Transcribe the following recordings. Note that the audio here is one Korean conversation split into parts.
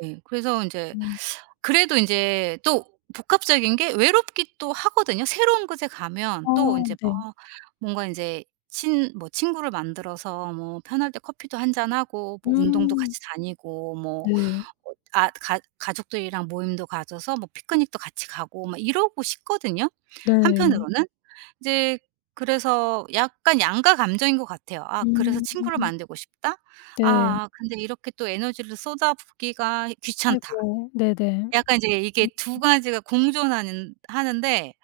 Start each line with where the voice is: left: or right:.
right: 네. 그래서 인제
left: 음.
right: 그래도 인제 또 복합적인 게 외롭기도 하거든요. 새로운 곳에 가면
left: 아
right: 또 인제 막
left: 네.
right: 뭔가 인제 친 뭐 친구를 만들어서 뭐 편할 때 커피도 1 잔하고 뭐 운동도
left: 음.
right: 같이 다니고 뭐
left: 네.
right: 어 아 가 가족들이랑 모임도 가져서 뭐 피크닉도 같이 가고 막 이러고 싶거든요,
left: 네.
right: 한편으로는? 이제 그래서 약간 양가감정인 것 같아요. '아 그래서 친구를
left: 음.
right: 만들고 싶다.'
left: 네.
right: '아 근데 이렇게 또 에너지를 쏟아붓기가 귀찮다.'
left: 아이고. 네네. 음
right: 약간 이제 이게
left: 음.
right: 2 가지가 공존하는 하는데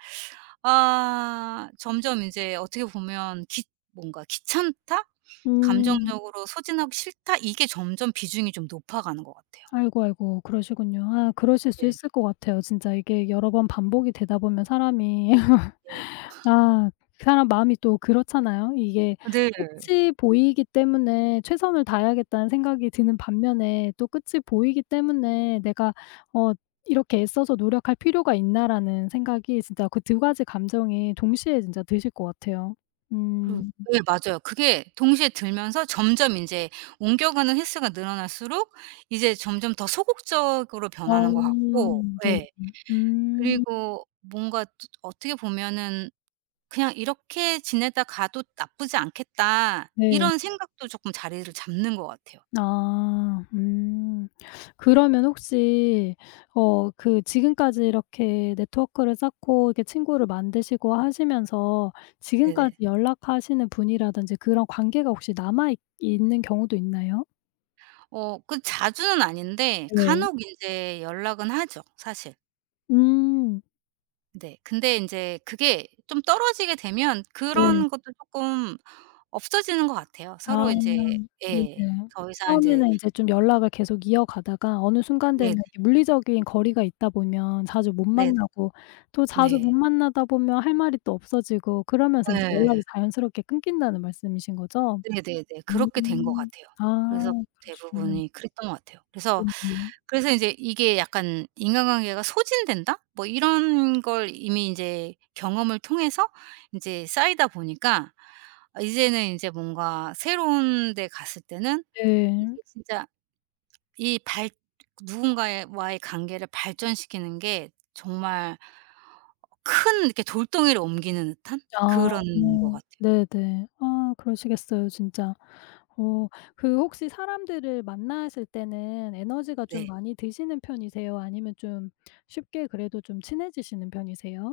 right: 아 점점 이제 어떻게 보면 귀 뭔가 '귀찮다.
left: 음.
right: 감정적으로 소진하기 싫다.' 이게 점점 비중이 좀 높아 가는 것 같아요.
left: 아이고, 아이고. 그러시군요. 아 그러실 수
right: 네.
left: 있을 것 같아요. 진짜 이게 여러 번 반복이 되다 보면 사람이
right: 네.
left: 아 그 사람 마음이 또 그렇잖아요. 이게
right: 네.
left: 끝이 보이기 때문에 '최선을 다해야겠다.'는 생각이 드는 반면에 또 끝이 보이기 때문에 '내가 어 이렇게 애써서 노력할 필요가 있나.'라는 생각이 진짜 그 2 가지 감정이 동시에 진짜 드실 것 같아요.
right: 그
left: 음.
right: 예 맞아요. 그게 동시에 들면서 점점 인제 옮겨가는 횟수가 늘어날수록 이제 점점 더 소극적으로 변하는 것
left: 어
right: 같고
left: 네.
right: 예
left: 음.
right: 그리고 뭔가 또 어떻게 보면은 '그냥 이렇게 지내다 가도 나쁘지 않겠다.'
left: 네.
right: 이런 생각도 쪼끔 자리를 잡는 것 같아요.
left: 아. 음. 그러면 혹시 어 그 지금까지 이렇게 네트워크를 쌓고 이렇게 친구를 만드시고 하시면서 지금까지
right: 네네.
left: 연락하시는 분이라든지 그런 관계가 혹시 남아 있 있는 경우도 있나요?
right: 어. 그 자주는 아닌데
left: 네.
right: 간혹 인제 연락은 하죠, 사실.
left: 음.
right: 네. 근데 인제 그게 좀 떨어지게 되면
left: 네.
right: 그런 것도 쪼끔 없어지는 것 같아요.
left: 아
right: 서로 인제 예
left: 네네.
right: 더 이상 인제
left: 처음에는 인제 좀 연락을 계속 이어가다가 어느 순간 되면
right: 네네.
left: 이렇게 물리적인 거리가 있다 보면 자주 못
right: 네네.
left: 만나고 또 자주 못
right: 네.
left: 만나다 보면 할 말이 또 없어지고 그러면서 인제
right: 예.
left: 연락이 자연스럽게 끊긴다는 말씀이신 거죠?
right: 네네네. 그렇게 된 것
left: 음.
right: 같아요.
left: 아
right: 그래서
left: 그러시군요.
right: 대부분이 그랬던 것 같아요. 그래서,
left: 네네.
right: 그래서 인제 이게 약간 인간관계가 소진된다 뭐 이런 걸 이미 인제 경험을 통해서 인제 쌓이다 보니까 아 이제는 인제 뭔가 새로운 데 갔을 때는 이게
left: 네.
right: 진짜 이 발 누군가의 와의 관계를 발전시키는 게 정말 큰 이렇게 돌덩이를 옮기는 듯한
left: 아
right: 그런 것 같아요.
left: 네네. 아 그러시겠어요. 진짜. 어 그 혹시 사람들을 만나실 때는 에너지가 좀
right: 네.
left: 많이 드시는 편이세요? 아니면 좀 쉽게 그래도 좀 친해지시는 편이세요?